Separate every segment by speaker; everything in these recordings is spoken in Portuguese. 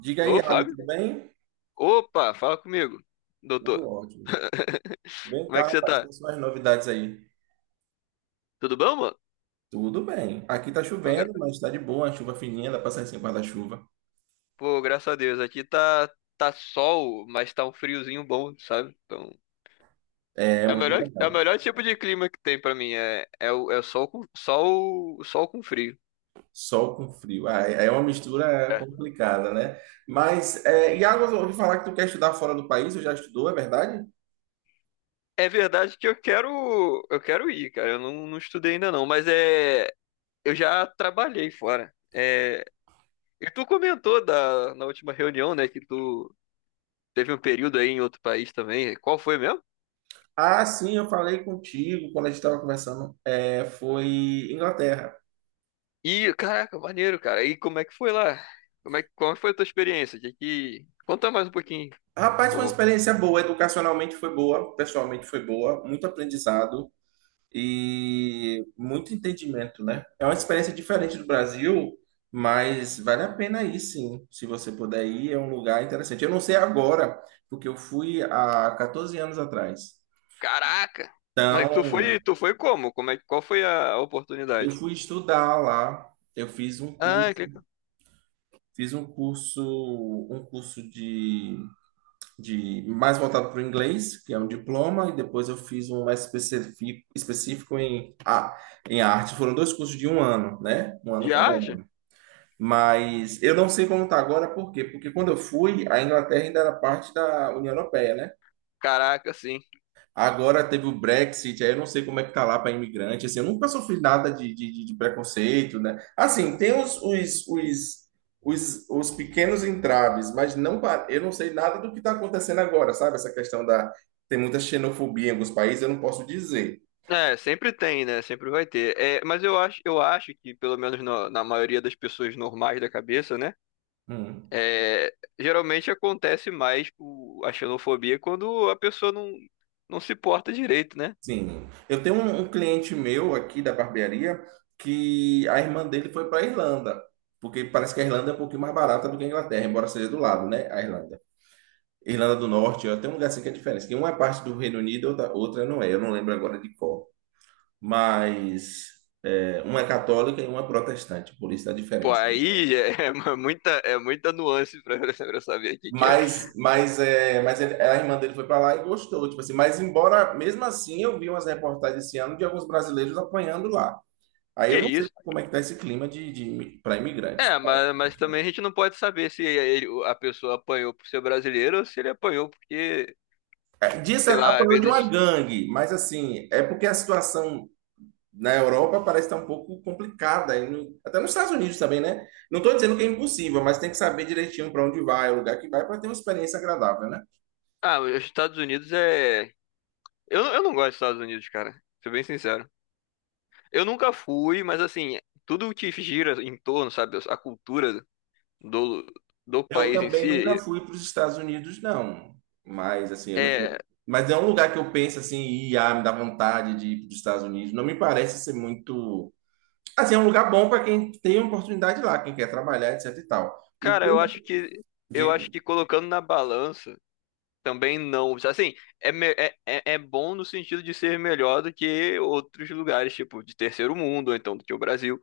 Speaker 1: Diga aí,
Speaker 2: Ô,
Speaker 1: Iago,
Speaker 2: Fábio?
Speaker 1: tudo bem?
Speaker 2: Opa, fala comigo,
Speaker 1: Tudo
Speaker 2: doutor.
Speaker 1: ótimo. Vem
Speaker 2: Como é
Speaker 1: cá,
Speaker 2: que você
Speaker 1: rapaz,
Speaker 2: tá?
Speaker 1: quais são as novidades aí?
Speaker 2: Tudo bom, mano?
Speaker 1: Tudo bem. Aqui tá
Speaker 2: Ó, gra-
Speaker 1: chovendo, mas tá de boa, chuva fininha, dá pra sair sem guarda-chuva.
Speaker 2: Pô, graças a Deus, aqui tá sol, mas tá um friozinho bom, sabe? Então,
Speaker 1: É
Speaker 2: é o
Speaker 1: muito
Speaker 2: melhor, é o
Speaker 1: legal.
Speaker 2: melhor tipo de clima que tem pra mim, é o sol com frio.
Speaker 1: Sol com frio. Ah, é uma mistura
Speaker 2: É.
Speaker 1: complicada, né? Mas, é, Iago, eu ouvi falar que tu quer estudar fora do país, eu já estudou, é verdade?
Speaker 2: É verdade que eu quero, ir, cara, eu não estudei ainda não, mas é, eu já trabalhei fora. É, e tu comentou na última reunião, né, que tu teve um período aí em outro país também. Qual foi mesmo?
Speaker 1: Ah, sim, eu falei contigo quando a gente estava conversando. É, foi Inglaterra.
Speaker 2: Ih, caraca, maneiro, cara. E como é que foi lá? Como foi a tua experiência? Conta mais um pouquinho,
Speaker 1: Rapaz,
Speaker 2: por
Speaker 1: foi uma
Speaker 2: favor.
Speaker 1: experiência boa, educacionalmente foi boa, pessoalmente foi boa, muito aprendizado, e muito entendimento, né? É uma experiência diferente do Brasil, mas vale a pena ir, sim. Se você puder ir, é um lugar interessante. Eu não sei agora, porque eu fui há 14 anos atrás.
Speaker 2: Caraca! Mas tu
Speaker 1: Então,
Speaker 2: foi, tu foi como? Qual foi a
Speaker 1: eu
Speaker 2: oportunidade?
Speaker 1: fui estudar lá, eu fiz um
Speaker 2: Ah, que
Speaker 1: curso,
Speaker 2: legal.
Speaker 1: fiz um curso, um curso de mais voltado para o inglês, que é um diploma, e depois eu fiz um mais específico, específico em, em arte. Foram dois cursos de um ano, né? Um ano
Speaker 2: De
Speaker 1: cada
Speaker 2: arte?
Speaker 1: um. Mas eu não sei como está agora, por quê? Porque quando eu fui, a Inglaterra ainda era parte da União Europeia, né?
Speaker 2: Caraca, sim.
Speaker 1: Agora teve o Brexit, aí eu não sei como é que tá lá para imigrante, assim, eu nunca sofri nada de preconceito, né? Assim, tem os pequenos entraves, mas não, eu não sei nada do que está acontecendo agora, sabe? Essa questão da... Tem muita xenofobia em alguns países, eu não posso dizer.
Speaker 2: É, sempre tem, né? Sempre vai ter. É, mas eu acho, que, pelo menos na maioria das pessoas normais da cabeça, né?
Speaker 1: Hum.
Speaker 2: É, geralmente acontece a xenofobia quando a pessoa não se porta direito, né?
Speaker 1: Sim, eu tenho um cliente meu aqui da barbearia que a irmã dele foi para a Irlanda, porque parece que a Irlanda é um pouquinho mais barata do que a Inglaterra, embora seja do lado, né? A Irlanda. Irlanda do Norte, ó, tem um lugar assim que é diferente, que uma é parte do Reino Unido, outra, outra não é, eu não lembro agora de qual. Mas é, uma é católica e uma é protestante, por isso a
Speaker 2: Pô,
Speaker 1: diferença.
Speaker 2: aí é, muita nuance pra, pra saber o que, que é.
Speaker 1: Mas é, mas a irmã dele foi para lá e gostou, tipo assim, mas embora, mesmo assim, eu vi umas reportagens esse ano de alguns brasileiros apanhando lá. Aí
Speaker 2: Que
Speaker 1: eu não sei
Speaker 2: isso?
Speaker 1: como é que tá esse clima para imigrante.
Speaker 2: É, mas também a gente não pode saber se ele- a pessoa apanhou por ser brasileiro ou se ele apanhou porque,
Speaker 1: É, Disse
Speaker 2: sei lá, às
Speaker 1: apanhou de uma
Speaker 2: vezes.
Speaker 1: gangue, mas assim, é porque a situação na Europa parece estar um pouco complicada, e até nos Estados Unidos também, né? Não estou dizendo que é impossível, mas tem que saber direitinho para onde vai, o lugar que vai, para ter uma experiência agradável, né?
Speaker 2: Ah, os Estados Unidos é. Eu não gosto dos Estados Unidos, cara. Ser bem sincero. Eu nunca fui, mas assim, tudo que gira em torno, sabe? A cultura. do, do
Speaker 1: Eu
Speaker 2: país em
Speaker 1: também nunca
Speaker 2: si,
Speaker 1: fui para os Estados Unidos, não. Mas assim, eu não-
Speaker 2: é,
Speaker 1: mas é um lugar que eu penso assim, e ah, me dá vontade de ir para os Estados Unidos. Não me parece ser muito. Assim, é um lugar bom para quem tem oportunidade lá, quem quer trabalhar, etc e tal. O
Speaker 2: cara,
Speaker 1: que eu
Speaker 2: eu
Speaker 1: não
Speaker 2: acho que eu
Speaker 1: digo,
Speaker 2: acho que colocando na balança também não, assim, é bom no sentido de ser melhor do que outros lugares, tipo, de terceiro mundo, ou então do que o Brasil,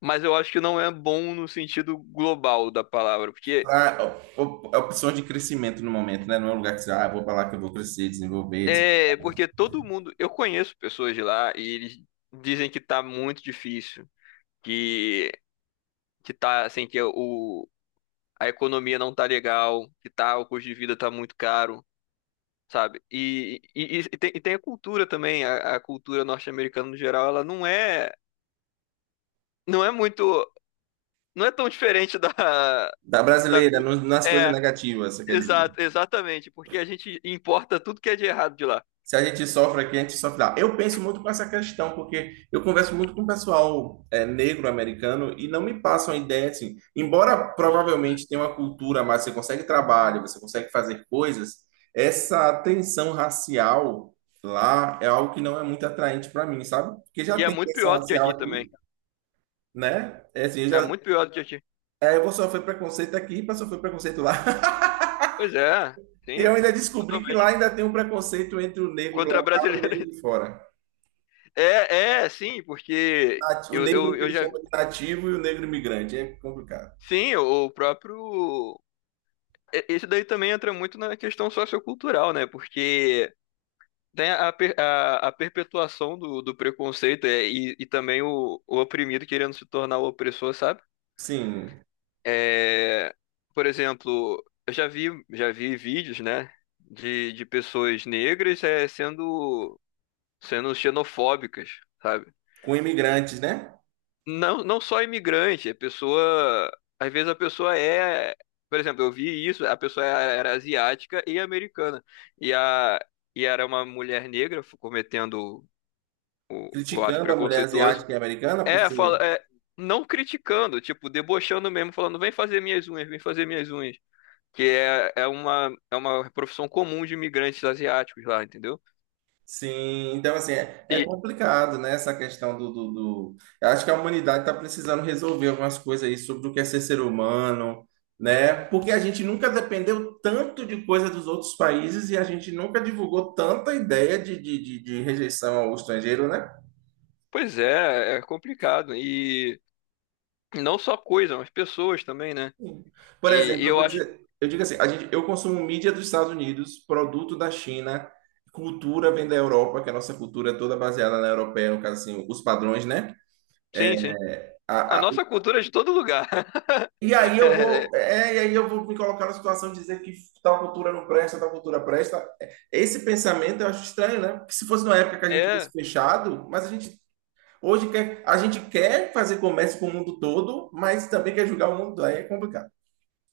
Speaker 2: mas eu acho que não é bom no sentido global da palavra, porque
Speaker 1: a opção de crescimento no momento, né? Não é um lugar que você, ah, vou para lá que eu vou crescer, desenvolver,
Speaker 2: é,
Speaker 1: etc.
Speaker 2: porque todo mundo, eu conheço pessoas de lá e eles dizem que tá muito difícil, que que tá assim que o a economia não tá legal, que tá, o custo de vida tá muito caro. Sabe? E tem a cultura também, a cultura norte-americana no geral, ela não é muito, não é tão diferente.
Speaker 1: Da
Speaker 2: Da,
Speaker 1: brasileira,
Speaker 2: cu-
Speaker 1: nas coisas
Speaker 2: é,
Speaker 1: negativas, você quer dizer.
Speaker 2: Exato, exatamente, porque a gente importa tudo que é de errado de lá.
Speaker 1: Se a gente sofre aqui, a gente sofre lá. Eu penso muito com essa questão, porque eu converso muito com o pessoal é, negro americano e não me passam a ideia assim. Embora provavelmente tenha uma cultura, mas você consegue trabalho, você consegue fazer coisas, essa tensão racial lá é algo que não é muito atraente para mim, sabe? Porque já
Speaker 2: E é
Speaker 1: tem
Speaker 2: muito
Speaker 1: tensão
Speaker 2: pior do que
Speaker 1: racial
Speaker 2: aqui
Speaker 1: aqui,
Speaker 2: também.
Speaker 1: né? É assim, eu
Speaker 2: É
Speaker 1: já,
Speaker 2: muito pior do que aqui.
Speaker 1: é, eu vou sofrer preconceito aqui para sofrer preconceito lá.
Speaker 2: Pois é,
Speaker 1: E eu
Speaker 2: sim,
Speaker 1: ainda descobri que lá
Speaker 2: totalmente.
Speaker 1: ainda tem um preconceito entre o negro
Speaker 2: Contra a
Speaker 1: local e o negro
Speaker 2: brasileira.
Speaker 1: de fora.
Speaker 2: Sim, porque
Speaker 1: O
Speaker 2: eu,
Speaker 1: negro
Speaker 2: eu,
Speaker 1: que
Speaker 2: eu
Speaker 1: ele
Speaker 2: já.
Speaker 1: chama de nativo e o negro imigrante. É complicado.
Speaker 2: Sim, o próprio. Isso daí também entra muito na questão sociocultural, né? Porque tem a perpetuação do preconceito e também o oprimido querendo se tornar o opressor, sabe?
Speaker 1: Sim,
Speaker 2: É, por exemplo, eu já vi vídeos, né, de pessoas negras sendo xenofóbicas, sabe?
Speaker 1: com imigrantes, né?
Speaker 2: Não, não só imigrante, a pessoa. Às vezes a pessoa é. Por exemplo, eu vi isso, a pessoa era asiática e americana. E, a, e era uma mulher negra cometendo o ato
Speaker 1: Criticando a mulher
Speaker 2: preconceituoso.
Speaker 1: asiática e americana por
Speaker 2: É, fala,
Speaker 1: ser.
Speaker 2: é, não criticando, tipo, debochando mesmo, falando, vem fazer minhas unhas, vem fazer minhas unhas. Que é uma profissão comum de imigrantes asiáticos lá, entendeu?
Speaker 1: Sim, então assim, é, é
Speaker 2: E,
Speaker 1: complicado, né? Essa questão do. Eu acho que a humanidade está precisando resolver algumas coisas aí sobre o que é ser ser humano, né? Porque a gente nunca dependeu tanto de coisa dos outros países e a gente nunca divulgou tanta ideia de rejeição ao estrangeiro, né?
Speaker 2: pois é, é complicado. E não só coisa, mas pessoas também, né?
Speaker 1: Sim. Por
Speaker 2: E
Speaker 1: exemplo, eu
Speaker 2: eu
Speaker 1: vou
Speaker 2: acho,
Speaker 1: dizer, eu digo assim, a gente, eu consumo mídia dos Estados Unidos, produto da China, cultura vem da Europa, que a nossa cultura é toda baseada na europeia, no caso assim, os padrões, né? É,
Speaker 2: sim, sim. A
Speaker 1: A- a-
Speaker 2: nossa cultura é de todo lugar.
Speaker 1: e aí eu
Speaker 2: É,
Speaker 1: vou, é, e aí eu vou me colocar na situação de dizer que tal cultura não presta, tal cultura presta. Esse pensamento eu acho estranho, né? Porque se fosse numa época que a gente tivesse
Speaker 2: é,
Speaker 1: fechado, mas a gente hoje quer, a gente quer fazer comércio com o mundo todo, mas também quer julgar o mundo, aí é complicado.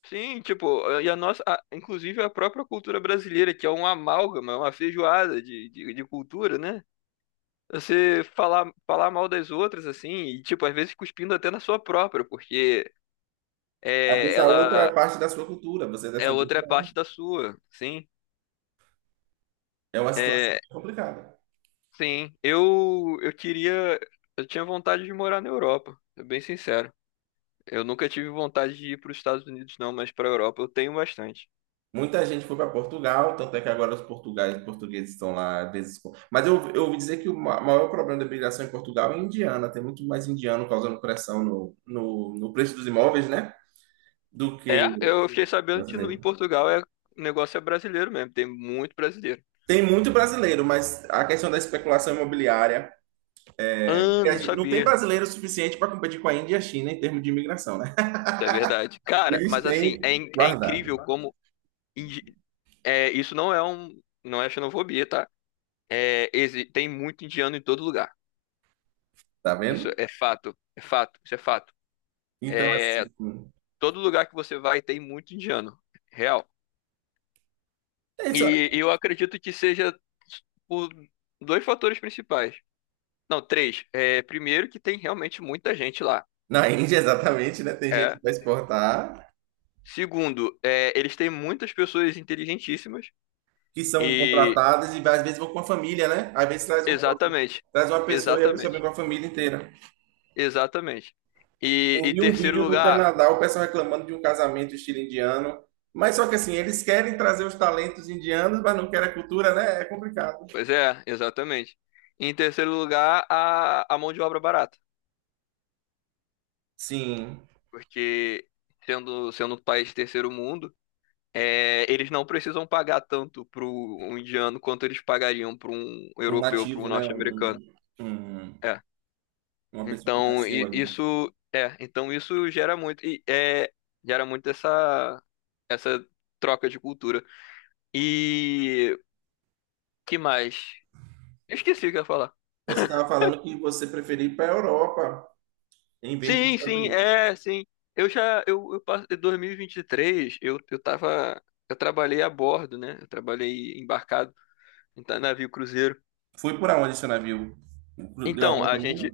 Speaker 2: sim, tipo, inclusive a própria cultura brasileira, que é um amálgama, é uma feijoada de cultura, né? Você falar mal das outras, assim, e, tipo, às vezes cuspindo até na sua própria, porque
Speaker 1: Às vezes a outra é
Speaker 2: ela
Speaker 1: parte da sua cultura, você é
Speaker 2: é
Speaker 1: descendente.
Speaker 2: outra parte da sua, sim.
Speaker 1: É uma situação
Speaker 2: É,
Speaker 1: complicada.
Speaker 2: sim, eu tinha vontade de morar na Europa, sou bem sincero. Eu nunca tive vontade de ir para os Estados Unidos, não, mas para a Europa eu tenho bastante.
Speaker 1: Muita gente foi para Portugal, tanto é que agora os portugais, portugueses estão lá mas eu ouvi dizer que o maior problema da imigração em Portugal é indiana. Tem muito mais indiano causando pressão no preço dos imóveis, né? Do que
Speaker 2: É, eu fiquei sabendo que
Speaker 1: brasileiro.
Speaker 2: em Portugal, o negócio é brasileiro mesmo, tem muito brasileiro.
Speaker 1: Tem muito brasileiro, mas a questão da especulação imobiliária,
Speaker 2: Ah,
Speaker 1: que
Speaker 2: não
Speaker 1: não tem
Speaker 2: sabia.
Speaker 1: brasileiro suficiente para competir com a Índia e a China em termos de imigração, né?
Speaker 2: Isso é verdade. Cara,
Speaker 1: Eles
Speaker 2: mas assim, é,
Speaker 1: têm
Speaker 2: in- é incrível
Speaker 1: guardado,
Speaker 2: como. É, isso não é xenofobia, tá? É, tem muito indiano em todo lugar.
Speaker 1: tá
Speaker 2: Isso
Speaker 1: vendo?
Speaker 2: é fato, isso é fato.
Speaker 1: Então,
Speaker 2: É,
Speaker 1: assim,
Speaker 2: todo lugar que você vai tem muito indiano, real.
Speaker 1: é isso.
Speaker 2: E eu acredito que seja por dois fatores principais. Não, três. É, primeiro, que tem realmente muita gente lá.
Speaker 1: Na Índia, exatamente, né? Tem gente
Speaker 2: É.
Speaker 1: que vai exportar,
Speaker 2: Segundo, é, eles têm muitas pessoas inteligentíssimas.
Speaker 1: que são
Speaker 2: E.
Speaker 1: contratadas e às vezes vão com a família, né? Às vezes traz
Speaker 2: Exatamente.
Speaker 1: traz uma pessoa e a pessoa vem
Speaker 2: Exatamente.
Speaker 1: com a família inteira.
Speaker 2: Exatamente. E,
Speaker 1: Eu
Speaker 2: e
Speaker 1: vi um
Speaker 2: terceiro
Speaker 1: vídeo do
Speaker 2: lugar,
Speaker 1: Canadá, o pessoal reclamando de um casamento estilo indiano, mas só que assim, eles querem trazer os talentos indianos, mas não querem a cultura, né? É complicado.
Speaker 2: pois é, exatamente. Em terceiro lugar, a mão de obra barata,
Speaker 1: Sim,
Speaker 2: porque sendo um país de terceiro mundo, é, eles não precisam pagar tanto para um indiano quanto eles pagariam para um
Speaker 1: um
Speaker 2: europeu, para um
Speaker 1: nativo, né?
Speaker 2: norte-americano.
Speaker 1: Um-
Speaker 2: É.
Speaker 1: uma pessoa que
Speaker 2: Então
Speaker 1: nasceu ali.
Speaker 2: isso gera muito gera muito essa essa troca de cultura. E que mais? Eu esqueci o que eu ia falar.
Speaker 1: Você estava falando que você preferia ir para a Europa em vez dos
Speaker 2: Sim,
Speaker 1: Estados
Speaker 2: sim,
Speaker 1: Unidos.
Speaker 2: é, sim. Eu passei 2023, eu trabalhei a bordo, né? Eu trabalhei embarcado em navio cruzeiro.
Speaker 1: Foi por aonde seu navio? Deu a
Speaker 2: Então,
Speaker 1: volta
Speaker 2: a
Speaker 1: ao mundo?
Speaker 2: gente,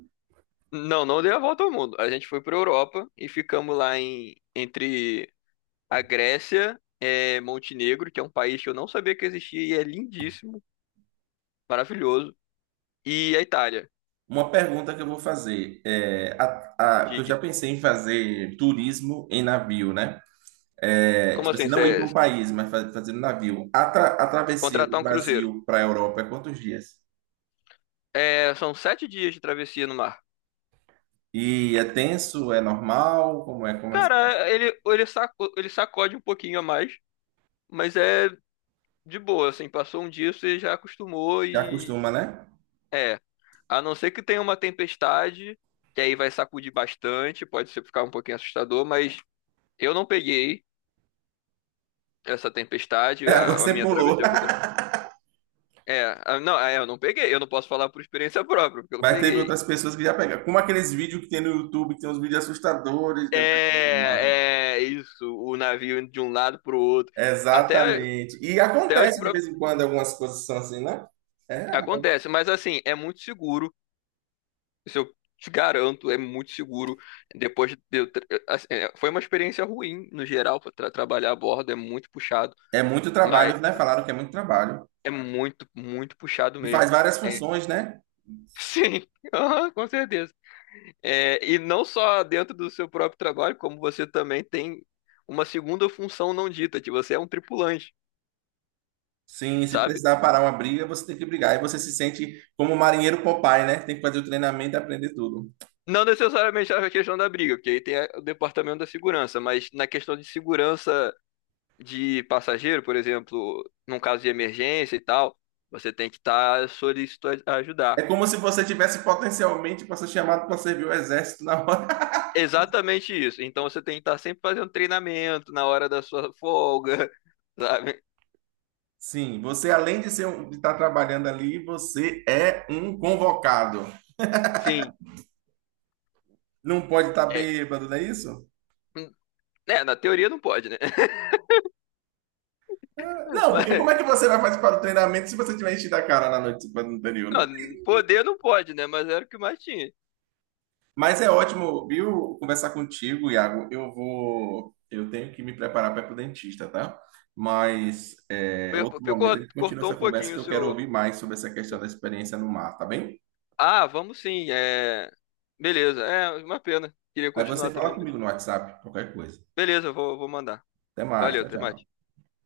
Speaker 2: não, não deu a volta ao mundo. A gente foi pra Europa e ficamos lá entre a Grécia, Montenegro, que é um país que eu não sabia que existia e é lindíssimo, maravilhoso, e a Itália,
Speaker 1: Uma pergunta que eu vou fazer, é, que eu
Speaker 2: diga.
Speaker 1: já pensei em fazer turismo em navio, né? É,
Speaker 2: Como
Speaker 1: tipo
Speaker 2: assim?
Speaker 1: assim,
Speaker 2: Caramba.
Speaker 1: não ir para um
Speaker 2: Você
Speaker 1: país, mas fazer no navio. A travessia do
Speaker 2: contratar um cruzeiro?
Speaker 1: Brasil para a Europa é quantos dias?
Speaker 2: É, são 7 dias de travessia no mar.
Speaker 1: E é tenso, é normal, como é, como é?
Speaker 2: Cara, ele sacode um pouquinho a mais, mas é de boa, assim, passou um dia, você já acostumou
Speaker 1: Já
Speaker 2: e
Speaker 1: acostuma, né?
Speaker 2: é. A não ser que tenha uma tempestade, que aí vai sacudir bastante, pode ser ficar um pouquinho assustador, mas eu não peguei essa tempestade,
Speaker 1: É,
Speaker 2: a
Speaker 1: você
Speaker 2: minha
Speaker 1: pulou.
Speaker 2: travessia foi tranquila. É, não, eu não peguei, eu não posso falar por experiência própria, porque eu não
Speaker 1: Mas teve
Speaker 2: peguei.
Speaker 1: outras pessoas que já pegaram. Como aqueles vídeos que tem no YouTube, que tem uns vídeos assustadores, né?
Speaker 2: É isso, o navio indo de um lado pro outro. Até,
Speaker 1: Exatamente. E
Speaker 2: até os
Speaker 1: acontece de
Speaker 2: próprios.
Speaker 1: vez em quando algumas coisas são assim, né? É,
Speaker 2: Acontece, mas assim, é muito seguro. Isso eu te garanto, é muito seguro. Depois de eu foi uma experiência ruim no geral para trabalhar a bordo, é muito puxado,
Speaker 1: é muito
Speaker 2: mas
Speaker 1: trabalho, né? Falaram que é muito trabalho.
Speaker 2: é muito, muito puxado
Speaker 1: E faz
Speaker 2: mesmo.
Speaker 1: várias
Speaker 2: É,
Speaker 1: funções, né?
Speaker 2: sim, aham, com certeza. É, e não só dentro do seu próprio trabalho, como você também tem uma segunda função não dita, que você é um tripulante.
Speaker 1: Sim, se
Speaker 2: Sabe?
Speaker 1: precisar parar uma briga, você tem que brigar. E você se sente como o marinheiro Popeye, né? Tem que fazer o treinamento e aprender tudo.
Speaker 2: Não necessariamente a questão da briga, porque aí tem o departamento da segurança, mas na questão de segurança de passageiro, por exemplo, num caso de emergência e tal, você tem que estar solícito a ajudar.
Speaker 1: É como se você tivesse potencialmente para ser chamado para servir o exército na hora.
Speaker 2: Exatamente isso. Então você tem que estar sempre fazendo treinamento na hora da sua folga, sabe?
Speaker 1: Sim, você além de ser de estar trabalhando ali, você é um convocado.
Speaker 2: Sim,
Speaker 1: Não pode estar
Speaker 2: é,
Speaker 1: bêbado, não é isso?
Speaker 2: na teoria não pode, né?
Speaker 1: Ah, não,
Speaker 2: Mas,
Speaker 1: porque como é que você vai participar do treinamento se você tiver enchido a cara na noite anterior?
Speaker 2: não, poder não pode, né? Mas era o que mais tinha.
Speaker 1: Mas é ótimo, viu, conversar contigo, Iago. Eu vou, eu tenho que me preparar para ir pro dentista, tá? Mas é, outro momento a gente continua
Speaker 2: Cortou
Speaker 1: essa
Speaker 2: um
Speaker 1: conversa
Speaker 2: pouquinho
Speaker 1: que
Speaker 2: o
Speaker 1: eu quero
Speaker 2: seu.
Speaker 1: ouvir mais sobre essa questão da experiência no mar, tá bem?
Speaker 2: Ah, vamos sim, é. Beleza, é uma pena. Queria
Speaker 1: Aí você
Speaker 2: continuar
Speaker 1: fala
Speaker 2: também, mas
Speaker 1: comigo no WhatsApp, qualquer coisa.
Speaker 2: beleza, eu vou mandar.
Speaker 1: Até mais,
Speaker 2: Valeu,
Speaker 1: tchau,
Speaker 2: até mais.
Speaker 1: tchau.